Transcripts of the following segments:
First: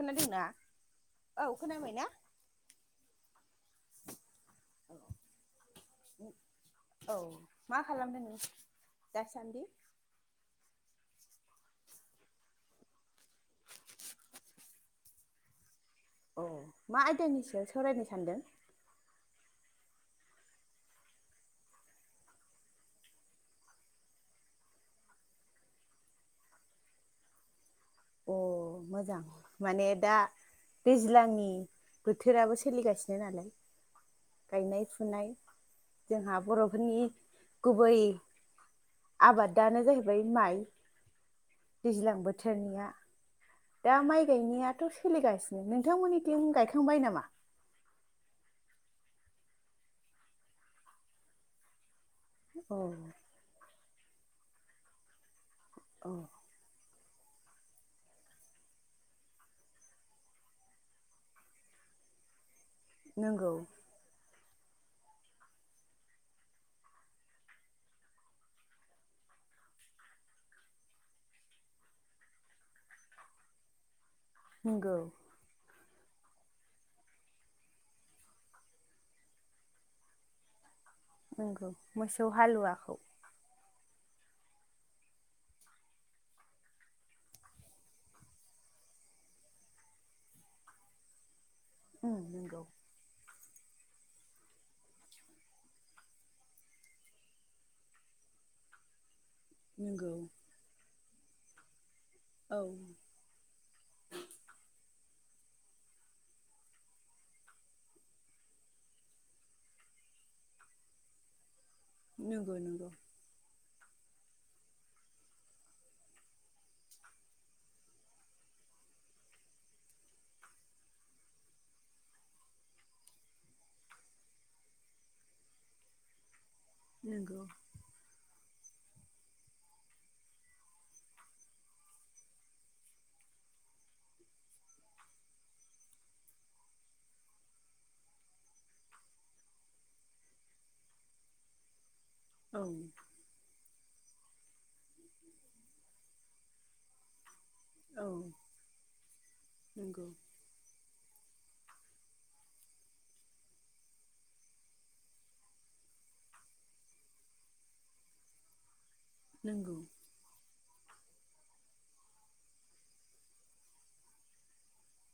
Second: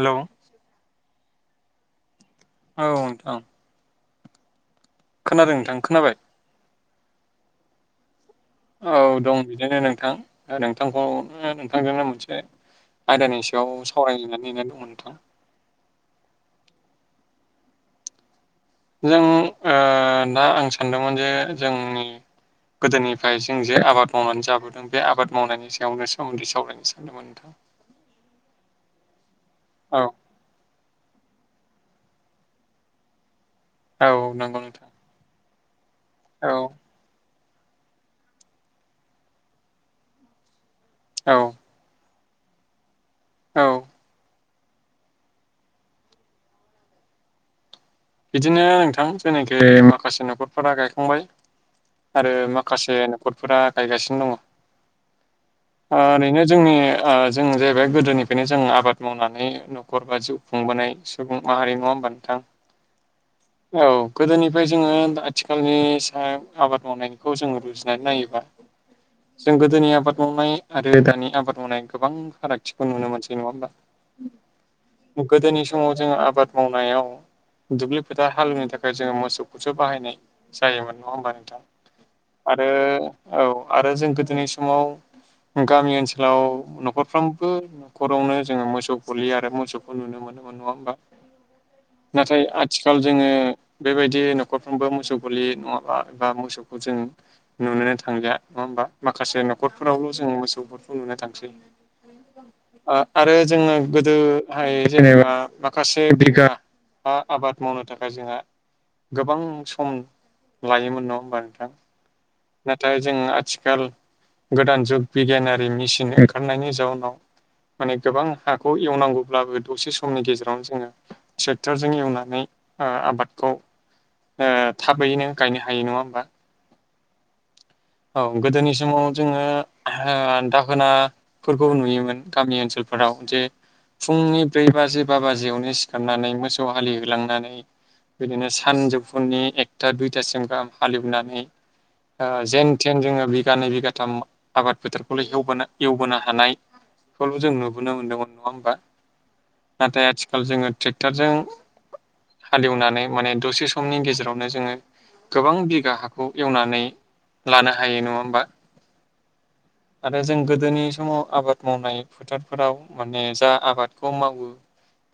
खोनादों ना औ खोनाबाय ना? औ नोंथां। औे खोनादों नोंथां खोनाबाय। औ मा खालामदों नों औ दं दासान्दि बिदिनो नोंथां। ओ नोंथांखौनो नोंथांजोंनो मोनसे आयदानि सायाव सावरायनानै नेनानै दङमोन नोंथां। अ' मा आयदानि सायाव सावरायनो सानदों? जों ओ ना आं सानदोंमोन जे जोंनि गोदोनिफ्राय जों जे आबाद मावनानै जाबोद ओं बे आबाद मावनायनि सायावनो सोमोन्दै सावरायनो सानदोंमोन नोंथां। अ' मोजां माने दा दैज्लांनि बोथोराबो सोलिगासिनो नालाय गायनाय, फुनाय जोंहा बर'फोरनि गुबै आबादानो जाहैबाय माइ। औ। दैज्लां बोथोरनिया दा माइ गायनायाथ' सोलिगासिनो, नोंथांमोननिथिं गायखांबाय नामा? बिदिनो नोंथां जेनाखि माखासे न'खरफोरा गायखांबाय आरो अ माखासे नखरफोरा गायगासिनो दङ अ ओरैनो जोंनि ओ जों जाहैबाय गोदोनिफ्रायनो जों आबाद मावनानै न'खर बा जिउ खुंबोनाय सुबुं माहारि नङा होमबा नोंथां? नोंगौ। औ गोदोनिफाय जोङो आथिखालनि साहा आबाद मावनायखौ जोङो रुजुनानै नायोबा [inaudible] जों गोदोनि आबाद मावनाय आरो दानि आबाद मावनाय गोबां फारागथिखौ नुनो मोनसै नङा होमबा? उम नोंगौ। गोदोनि समाव जोङो आबाद मावनायाव दुब्लि फोथार‌ हालेवनो थाखाय जोङो मोसौखौसो बाहायनाय जायोमोन नङा होमबा नोंथां नंगौ मोसौ आरो हालुवाखौ औ आरो जों गोदोनि समाव गामि ओनसोलाव न'खरफ्रोमबो न'खरावनो जोङो मोसौ गलियो आरो मोसौखौ नुनो मोनोमोन नङा होमबा। ओ नंगौ। आथिखाल जोङो बेबायदि न'खरफ्रोमबो मोसौ गोरलि नङाब्ला बा मोसौखौ जों नुनोनो थांलिया नङा होमबा माखासे नखर नंगौ नखरावल' जोङो मोसौफोरखौ नुनो थांसै औ ओ आरो जोङो गोदो हाय जेनेबा माखासे बिगा आबाद मावनो थाखाय जोंहा गोबां सम लायोमोन नङा होमबा नोंथां? नंगौ नंगौ नाथाय जों आथिखाल आथिल गोदान जुग बिगियानारि मेसिन ओंखारनायनि जाउनाव माने गोबां हाखौ एवनांगौब्लाबो दसे समनि गेजेरावनो जोङो ट्रेक्टरजों एवनानै ओ आबादखौ ओ थाबैनो गायनो हायो नङा होमबा? नंगौ। औ गोदोनि समाव जोङो ओ दाहोना फोरखौ नुयोमोन गामि ओनसोलफोराव जे फुंनि ब्रै बाजि बा बाजियावनो सिखारनानै मोसौ हालि होलांनानै बिदिनो सानजौफुनि एकथा दुइथासिम गाहाम हालेवनानै ओ औ जेन बिघानै बिगाथाम आबाद फोथारखौल' एवबोनो एवबोनो हानायखौल' जों नुबोदो नुनो औ मोन्दोंमोन नङा होमबा? नंगौ नाथाय आथिखाल जोङो ट्रेक्टरजों हालेवनानै माने दसे समनि गेजेरावनो जोङो गोबां बिगा हाखौ एवनानै लानो हायो नङा होमबा। नंगौ। आरो जों गोदोनि समाव आबाद मावनाय फोथारफोराव माने जा आबादखौ मावो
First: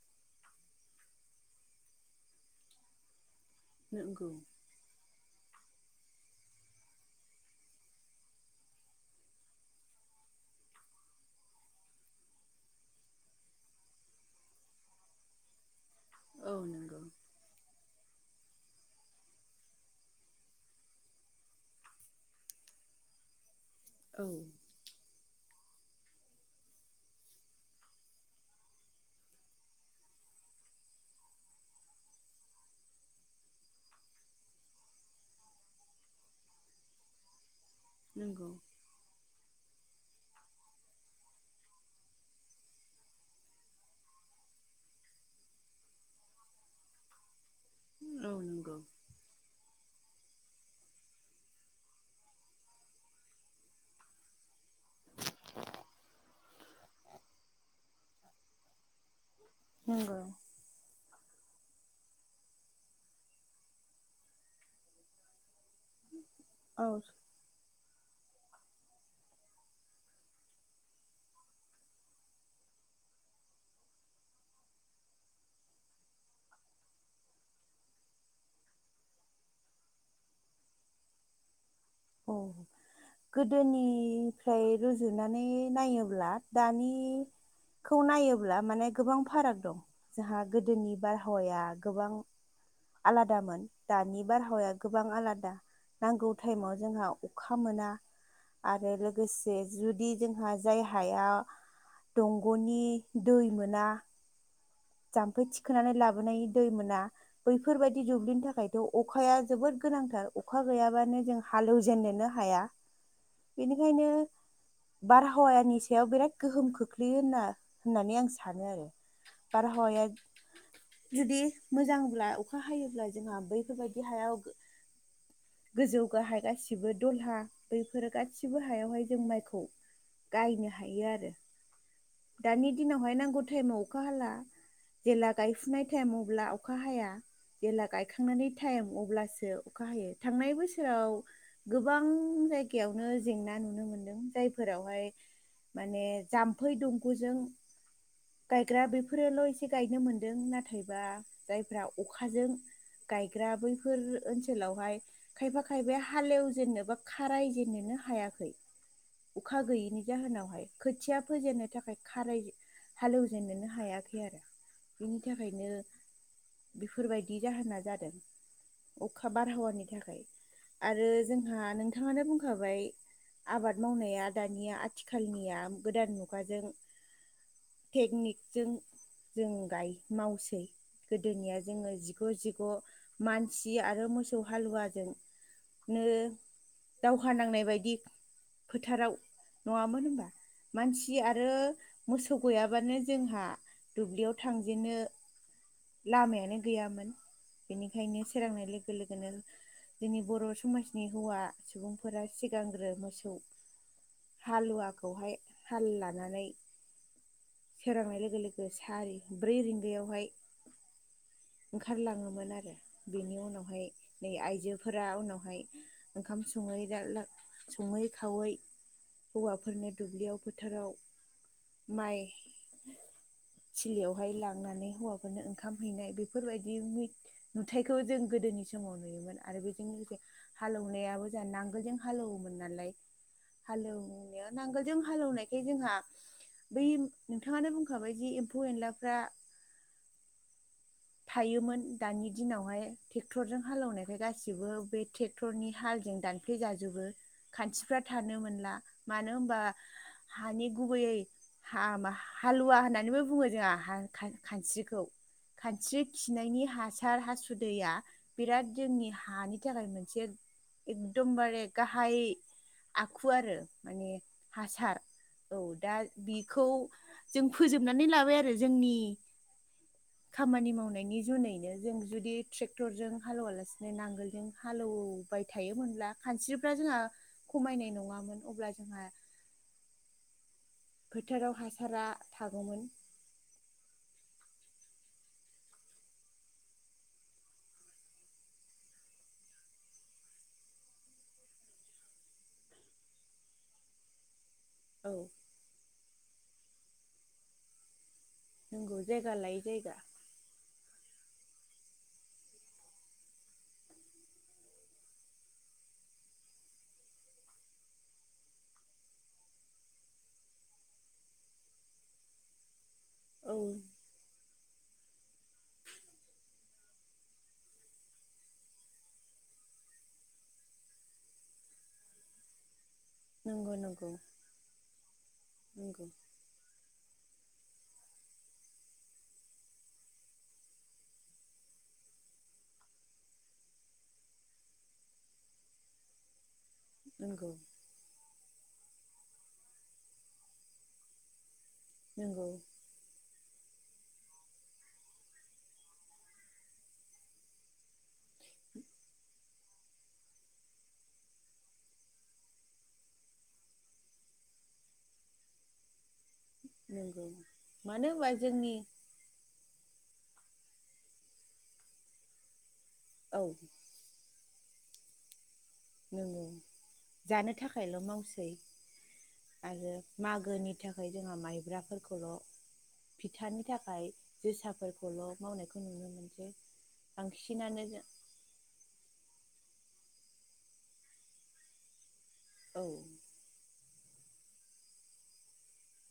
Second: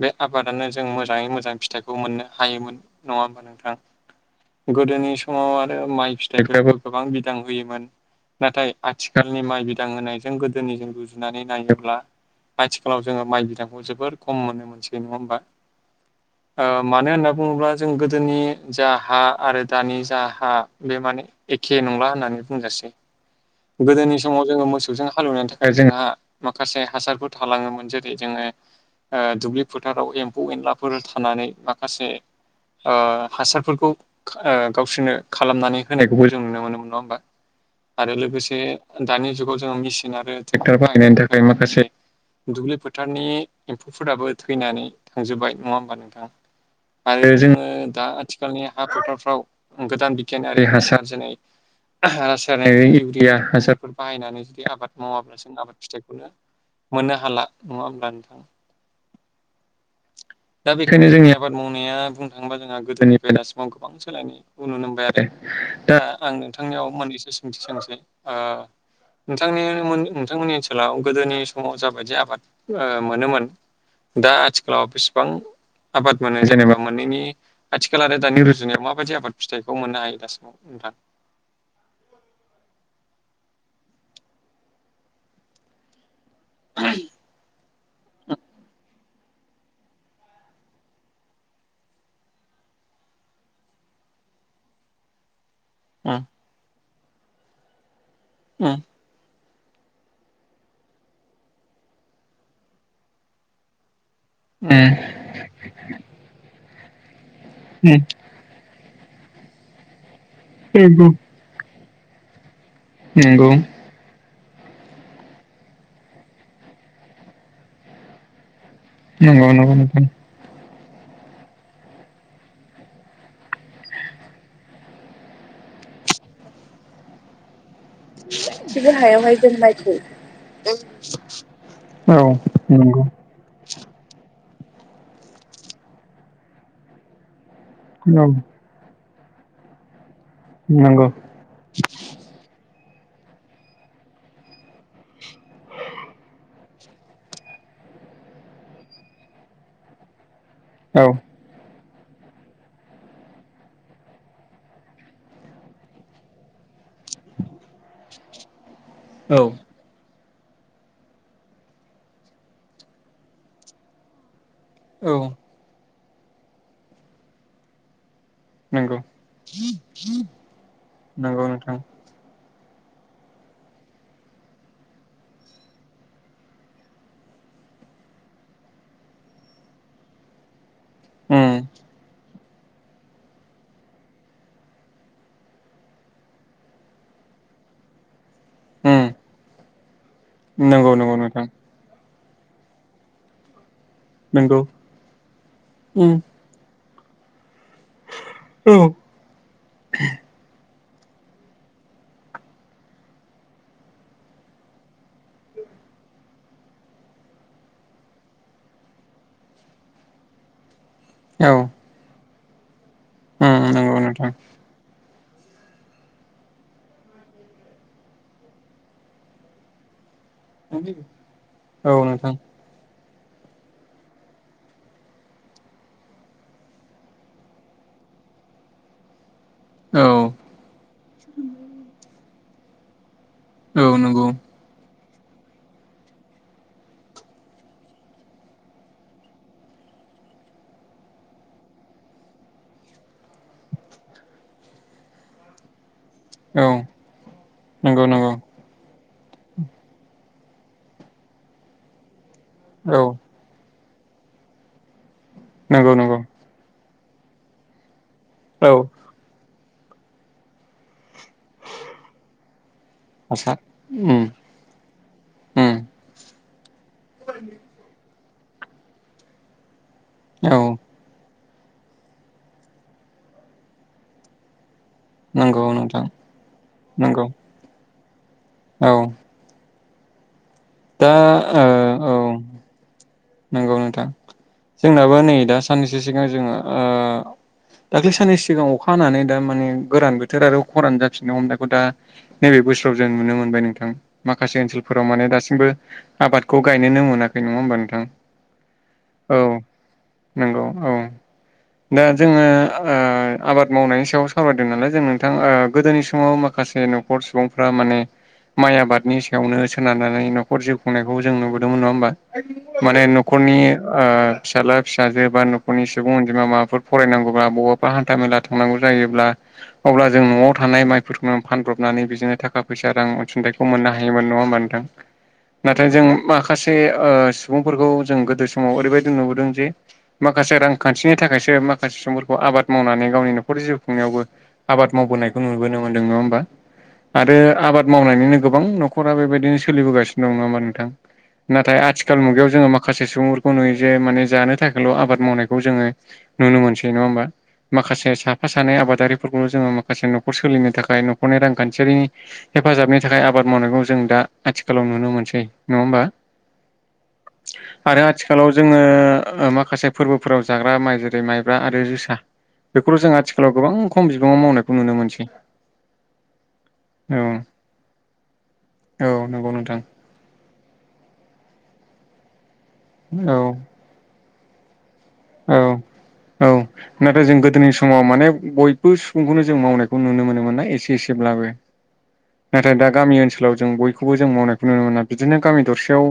बे आबादानो जों मोजाङै मोजां फिथाइखौ मोननो हायोमोन नङा होमबा नोंथां। नोंंगौ। गोदोनि समाव आरो माइ फिथाइफोराबो गोबां बिदां होयोमोन। नाथाय आथिखालनि माइ बिदां होनायजों गोदोनिजों रुजुनानै नायोब्ला आथिखालाव जोङो माइ बिदांखौ जोबोर खम नुनो मोनसै नङा होमबा औ नंगौ मानो होनना बुङोब्ला जों गोदोनि जा हा आरो दानि जा हा बे माने एखे नंला होननानै बुंजासै गोदोनि औ समाव जोङो मोसौजों हालौवनो थाखाय जोंहा माखासे हासारफोर थालाङोमोन जेरै जोङो ओ दुब्लि फोथाराव एम्फौ एनलाफोर थानानै माखासे ओ हासारफोरखौ ओ गावसोरनो खालामनानै होनायखौबो जों नुनो मोनोमोन नङा होमबा आरो नंगौ लोगोसे दानि जुगाव जोङो मेचिन आरो ट्रेक्टर बाहायनायनि थाखाय माखासे दुब्लि फोथारनि एम्फौफोराबो थैनानै थांजोब्बाय नङा होमबा नोंथां आरो जोङो दा औ आथिखालनि नंगौ हा फोथारफ्राव गोदान बिगियानारि हासार जेरै ओहो रासायनारि इउरिया हासारफोर बाहायनानै बे आबाद मावाब्ला जों आबाद फिथाइखौनो मोननो हाला नङा होमब्ला नोंथां नोंगौ। दा बेखायनो जोंनि आबाद मावनाया बुंनो थाङोबा जोंहा गोदोनिफ्राय दासिमाव गोबां सोलाय नुनो मोनबाय आरो दा आं नोंथांनियाव औ मोननैसो सोंथि सोंसै [inaudible] नोंथांनि नोंथांमोननि ओनसोलाव गोदोनि समाव जाबायदि आबाद ओ मोनोमोन दा आथिखाला बेसेबां आबाद मोनो जेनेबा मोननैनि आथिखाल आरो दानि रुजुनायाव माबायदि आबाद फिथाइखौ मोननो हायो दास ओ खोनथा औ गोदोनि फ्राय रुजु नानै नायोब्ला दानि खौ नायोब्ला माने गोबां फाराग दं जोहा गोदोनि बारहावाया गोबां आलादामोन दानि बारहावाया गोबां आलादा नांगौ टायेमाव जोंहा अखा मोना आरो लोगोसे जुदि जोंहा जाय हाया दंग'नि दै मोना ओम जाम्फै थिखोनानै लाबोनाय दै मोना बैफोरबायदि दुब्लिनि थाखाय अखाया जोबोद गोनांथार अखा गैयाबानो जों हालेवजेननोनो हाया। नोंगौ बेखायनो बारहावानि सायाव बिराद गोहोम खोख्लैयो होनना होननानै आं सानो आरो नंगौ नंगौ नोंथां। बारहावाया जुदि मोजांब्ला अखा हायोब्ला जोंहा बैफोरबायदि हायाव गोजौ गाहाय गासिबो दलहा बैफोरो गासिबो हायावहाय जों माइखौ गायनो हायो आरो औ दानि नंगौ दिनावहाय नांगौ टाइमआव अखा हाला जेला गायफुनाय टाइम अब्ला अखा हाया जेला औ गायखांनानै टाइम अब्लासो अखा हायो थांनाय नंगौ बोसोराव गोबां जायगायावनो जेंना नुनो मोनदों जायफोरावहाय माने जाम्फै दुमग'जों गायग्रा बेफोर फोरोल' एसे गायनो मोनदों नाथायबा औ। जायफ्रा अखाजों गायग्रा बैफोर ओनसोलावहाय खायफा खायफाया हालेव जेननो बा खाराय जेननोनो हायाखै अखा गैयिनि जाहोनावहाय खोथिया फोेजेननो थाखाय खाराय हालेवजेननोनो हायाखै आरो बिनि थाखायनो बेफोरबायदि जाहोना जादों अखा बारहावानि थाखाय आरो जोंहा नोंथाङानो बुंखाबाय आबाद मावनाया दानिया आथिखालनिया गोदान मुगाजों टेकनिक जों जों गाय मावसै गोदोनिया जोङो जिग' जिग' मानसि आरो मोसौ हालुवाजों नो दावहा नांनाय बायदि फोथाराव नङामोन होमबा मानसि आरो मोसौ गैयाबानो जोंहा दुब्लियाव थांजेननो लामायानो गैयामोन बेनिखायनो सोरांनाय लोगो लोगोनो जोंनि बर' समाजनि हौवा सुबुंफोरा सिगांग्रो मोसौ हालुवाखौहाय हाल लानानै सोरांनाय लोगो लोगो सारि ब्रै रिंगायावहाय औ ओंखारलाङोमोन आरो बिनि उनावहाय नै आइजो फोरा उनावहाय ओंखाम सङैला सङै खावै हौवाफोरनो दुब्लियाव फोथाराव माइ थिलियावहाय लांनानै हौवाफोरनो ओंखाम हैनाय बेफोरबायदि मिट नुथायखौ जों गोदोनि समाव नुयोमोन आरो बेजों लोगोसे हालेवनायाबो जों नांगोलजों हालेवोमोन नालाय हालेवनायाव नांगोलजों हालौवनायखाय जोंहा बै नोंथाङानो बुंखाबाय जि एम्फौ एनलाफ्रा थायोमोन दानि दिनावहाय ट्रेक्टरजों हालेवनायखाय गासिबो बेे टे क्टरनि हालजों दानफ्लेेजाजोबो खान्थिफ्रा थानो मोनला मानो होमबा हानि गुबैयै हामा हालुवा होननानैबो बुङो जोंहा खा खानस्रिखौ खानस्रि खिनायनि हासार हासुदैया बिराद जोंनि हानि थाखाय मोनसे एकदमबारे गाहाय आखु आरो माने हासार औ दा बेखौ जों फोजोबनानै लाबाय आरो जोंनि खामानि मावनायनि जुनैनो जों जुदि ट्रेक्टरजों हालेवालासिनो नांगोलजों हालेवबाय थायोमोनब्ला खानस्रिफ्रा जोंहा खमायनाय नङामोन अब्ला जोंहा फोथाराव हासारा थागौमोन गौ नोंथां जोंनाबो नै दा साननैसो सिगां जोङो दाखै सानन सिगां अखा हानानै दा माने गोरान बोथोर आरो खरान जाफिननो हमनायखौ दा नैबे बोसोराव जों नुनो मोनबाय नोंथां माखासे ओनसोल औ फोराव माने दासिमबो आबादखौ गायनोनो मोनाखै नङा होमबा नोंथां? नंगौ जायगा लायै जायगा। नंगौ औ। दा जोङो आबाद मावनायनि सायाव सावरायदों नालाय जों नोंथां गोदोनि समाव मा खासे न'खर सुबुंफ्रा माने माइ आबादनि सायावनो सोनारनानै न'खर जिउ खुंनायखौ जों नुबोदोंमोन नङा होमबा माने न' औ खरनि फिसााजला फिसाजो बा न'खरनि सुबुं अनजिमा माबाफोर फरायनांगौा बबावबा हान्था मेला था थांनांगौ जायोब्ला अब्ला जों न'आव थानाय माइफोरखौ नों फानब्रबनानै बिदिनो थाखा फैसा रां अनसुंथाइखौ नंगौ मोननो नंगौ हायोमोन नङा होमबा नोंथां नाथाय जों नंगौ माखासे सुबुंफोरखौ जों गोदो समाव ओरैबायदि नुबोदों जे माखासे रांखान्थिनि थाखायसो माखासे समफोरखौ आबाद मावनानै गावनि न'खरनि जिउ खुंनायावबो आबाद मावबोनायखौ नुबोनो मोनदों नङा होमबा आरो नंगौ आबाद मावनायनिनो गोबां नख'रा बेबायदिनो सोलिबोगासिनो दं नङामा नोंथां नाथाय आथिखाल नंगौ मुगायाव जोङो मा माखासे सुबुंफोरखौ नुयो जे माने जानो थाखायल' आबाद मावनायखौ जोङो नुनो मोनसै नङा होमबा माखासे साफा सानै आबादारिफोर खौनो जोङो माखासे न'खर सोलिनो थाखाय न'खरनि रांखान्थियारिनि हेफाजाबनि थाखाय आबाद मावनायखौ जों दा आथिखालाव नुनो मोनसै नङा होमबा? नोंगौ। आरो आथिखालाव जोङो माखासे फोरबोफोराव जाग्रा माइ जेरै माइब्रा आरो जोसा बेखौथ' जों औ आथिखालाव गोबां खम बिबाङाव मावनायखौ नुनो मोनसै। नोङो जानो थाखायल' मावसै आरो मागोनि थाखाय जोंहा माइब्राफोरखौल' फिथानि थाखाय जोसाफोरखौ खौल' मावनायखौ नुनो मोनसै बांसिनानो जों माने बय बो सुबुंखौनो जों मावनायखौ नुनो मोनोमोन ना एसे एसेब्लाबो नाथाय औ दा गामि ओनसोलाव जों बयखौबो जों मावनायखौ नुनो मोना बिदिनो गामि दरसेयाव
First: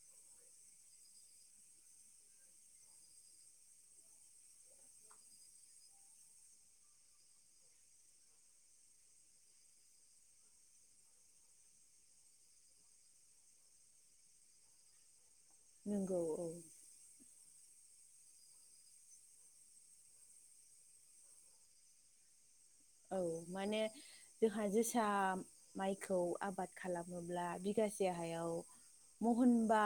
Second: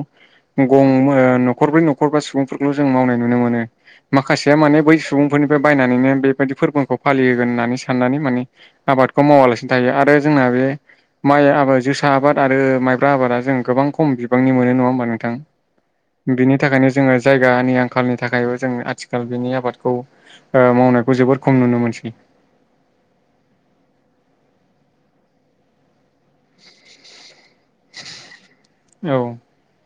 गं ओ न'खरब्रै न'खरबा सुबुंफोरखौल' जों मावनाय नुनो मोनो माखासेया माने बै सुबुंफोरनिफ्राय बायनानैनो बेबायदि फोरबोखौ फालिहोगोन होननानै साननानै माने आबादखौ मावालासिनो थायो आरो जोंना बे माइ आबाद जोसा आबाद आरो माइब्रा आबादा जों गोबां खम बिबांनि मोनो नङा होमबा नोंथां? नंगौ औ बिनि थाखायनो जोङो जायगानि आंखालनि थाखायबो जों आथिखाल बिनि आबादखौ मावनायखौ जोबोद खम नुनो मोनसै औ माने जोंहा जोसा माइखौ आबाद खालामोब्ला बिगासे हायाव महनबा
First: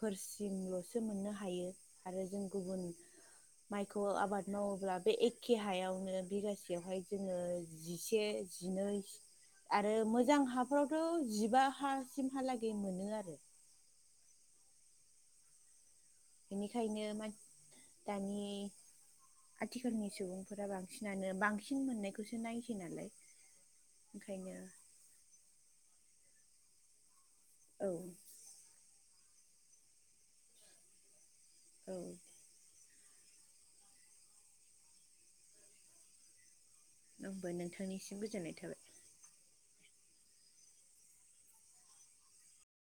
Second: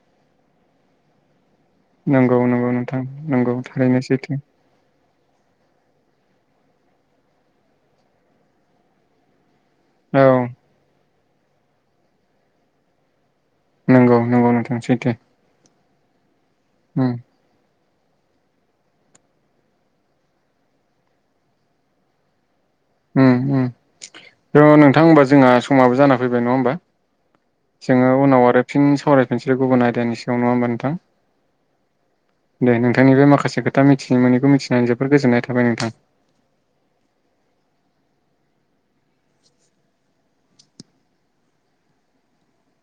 फोरसिमल'सो मोननो हायो। आरो जों गुबुन माइखौ आबाद मावोब्ला बे ए केे हायावनो बिगासेयावहाय जोङो जिसे जिनै आरो मोजां हाफ्रावथ' जिबा हासिमहालागै मोनो आरो नंगौ नंगौ नोंथां सैथो बेनिखायनो मान दानि आथिखालनि सुबुंफोरा बांसिनानो बांसिन मोननायखौ बेखौसो नायसै नालाय ओंखायनो थ' नोंथां होमबा जोंहा समावबो जान फैबाय नङा होनबा औ जोङो उनाव आरो फिन सावरायफिनसै गुबुन आयदानि सगायाव नङा होमबा नोंथां औ दे नोंथांनि बे माखासे खोथा मिथिनि मोनैखौ मिथिनानै जोबोर गोजोननाय थाबाय नोंथां आंबो नोंथांनिसिम गोजोननाय थाबाय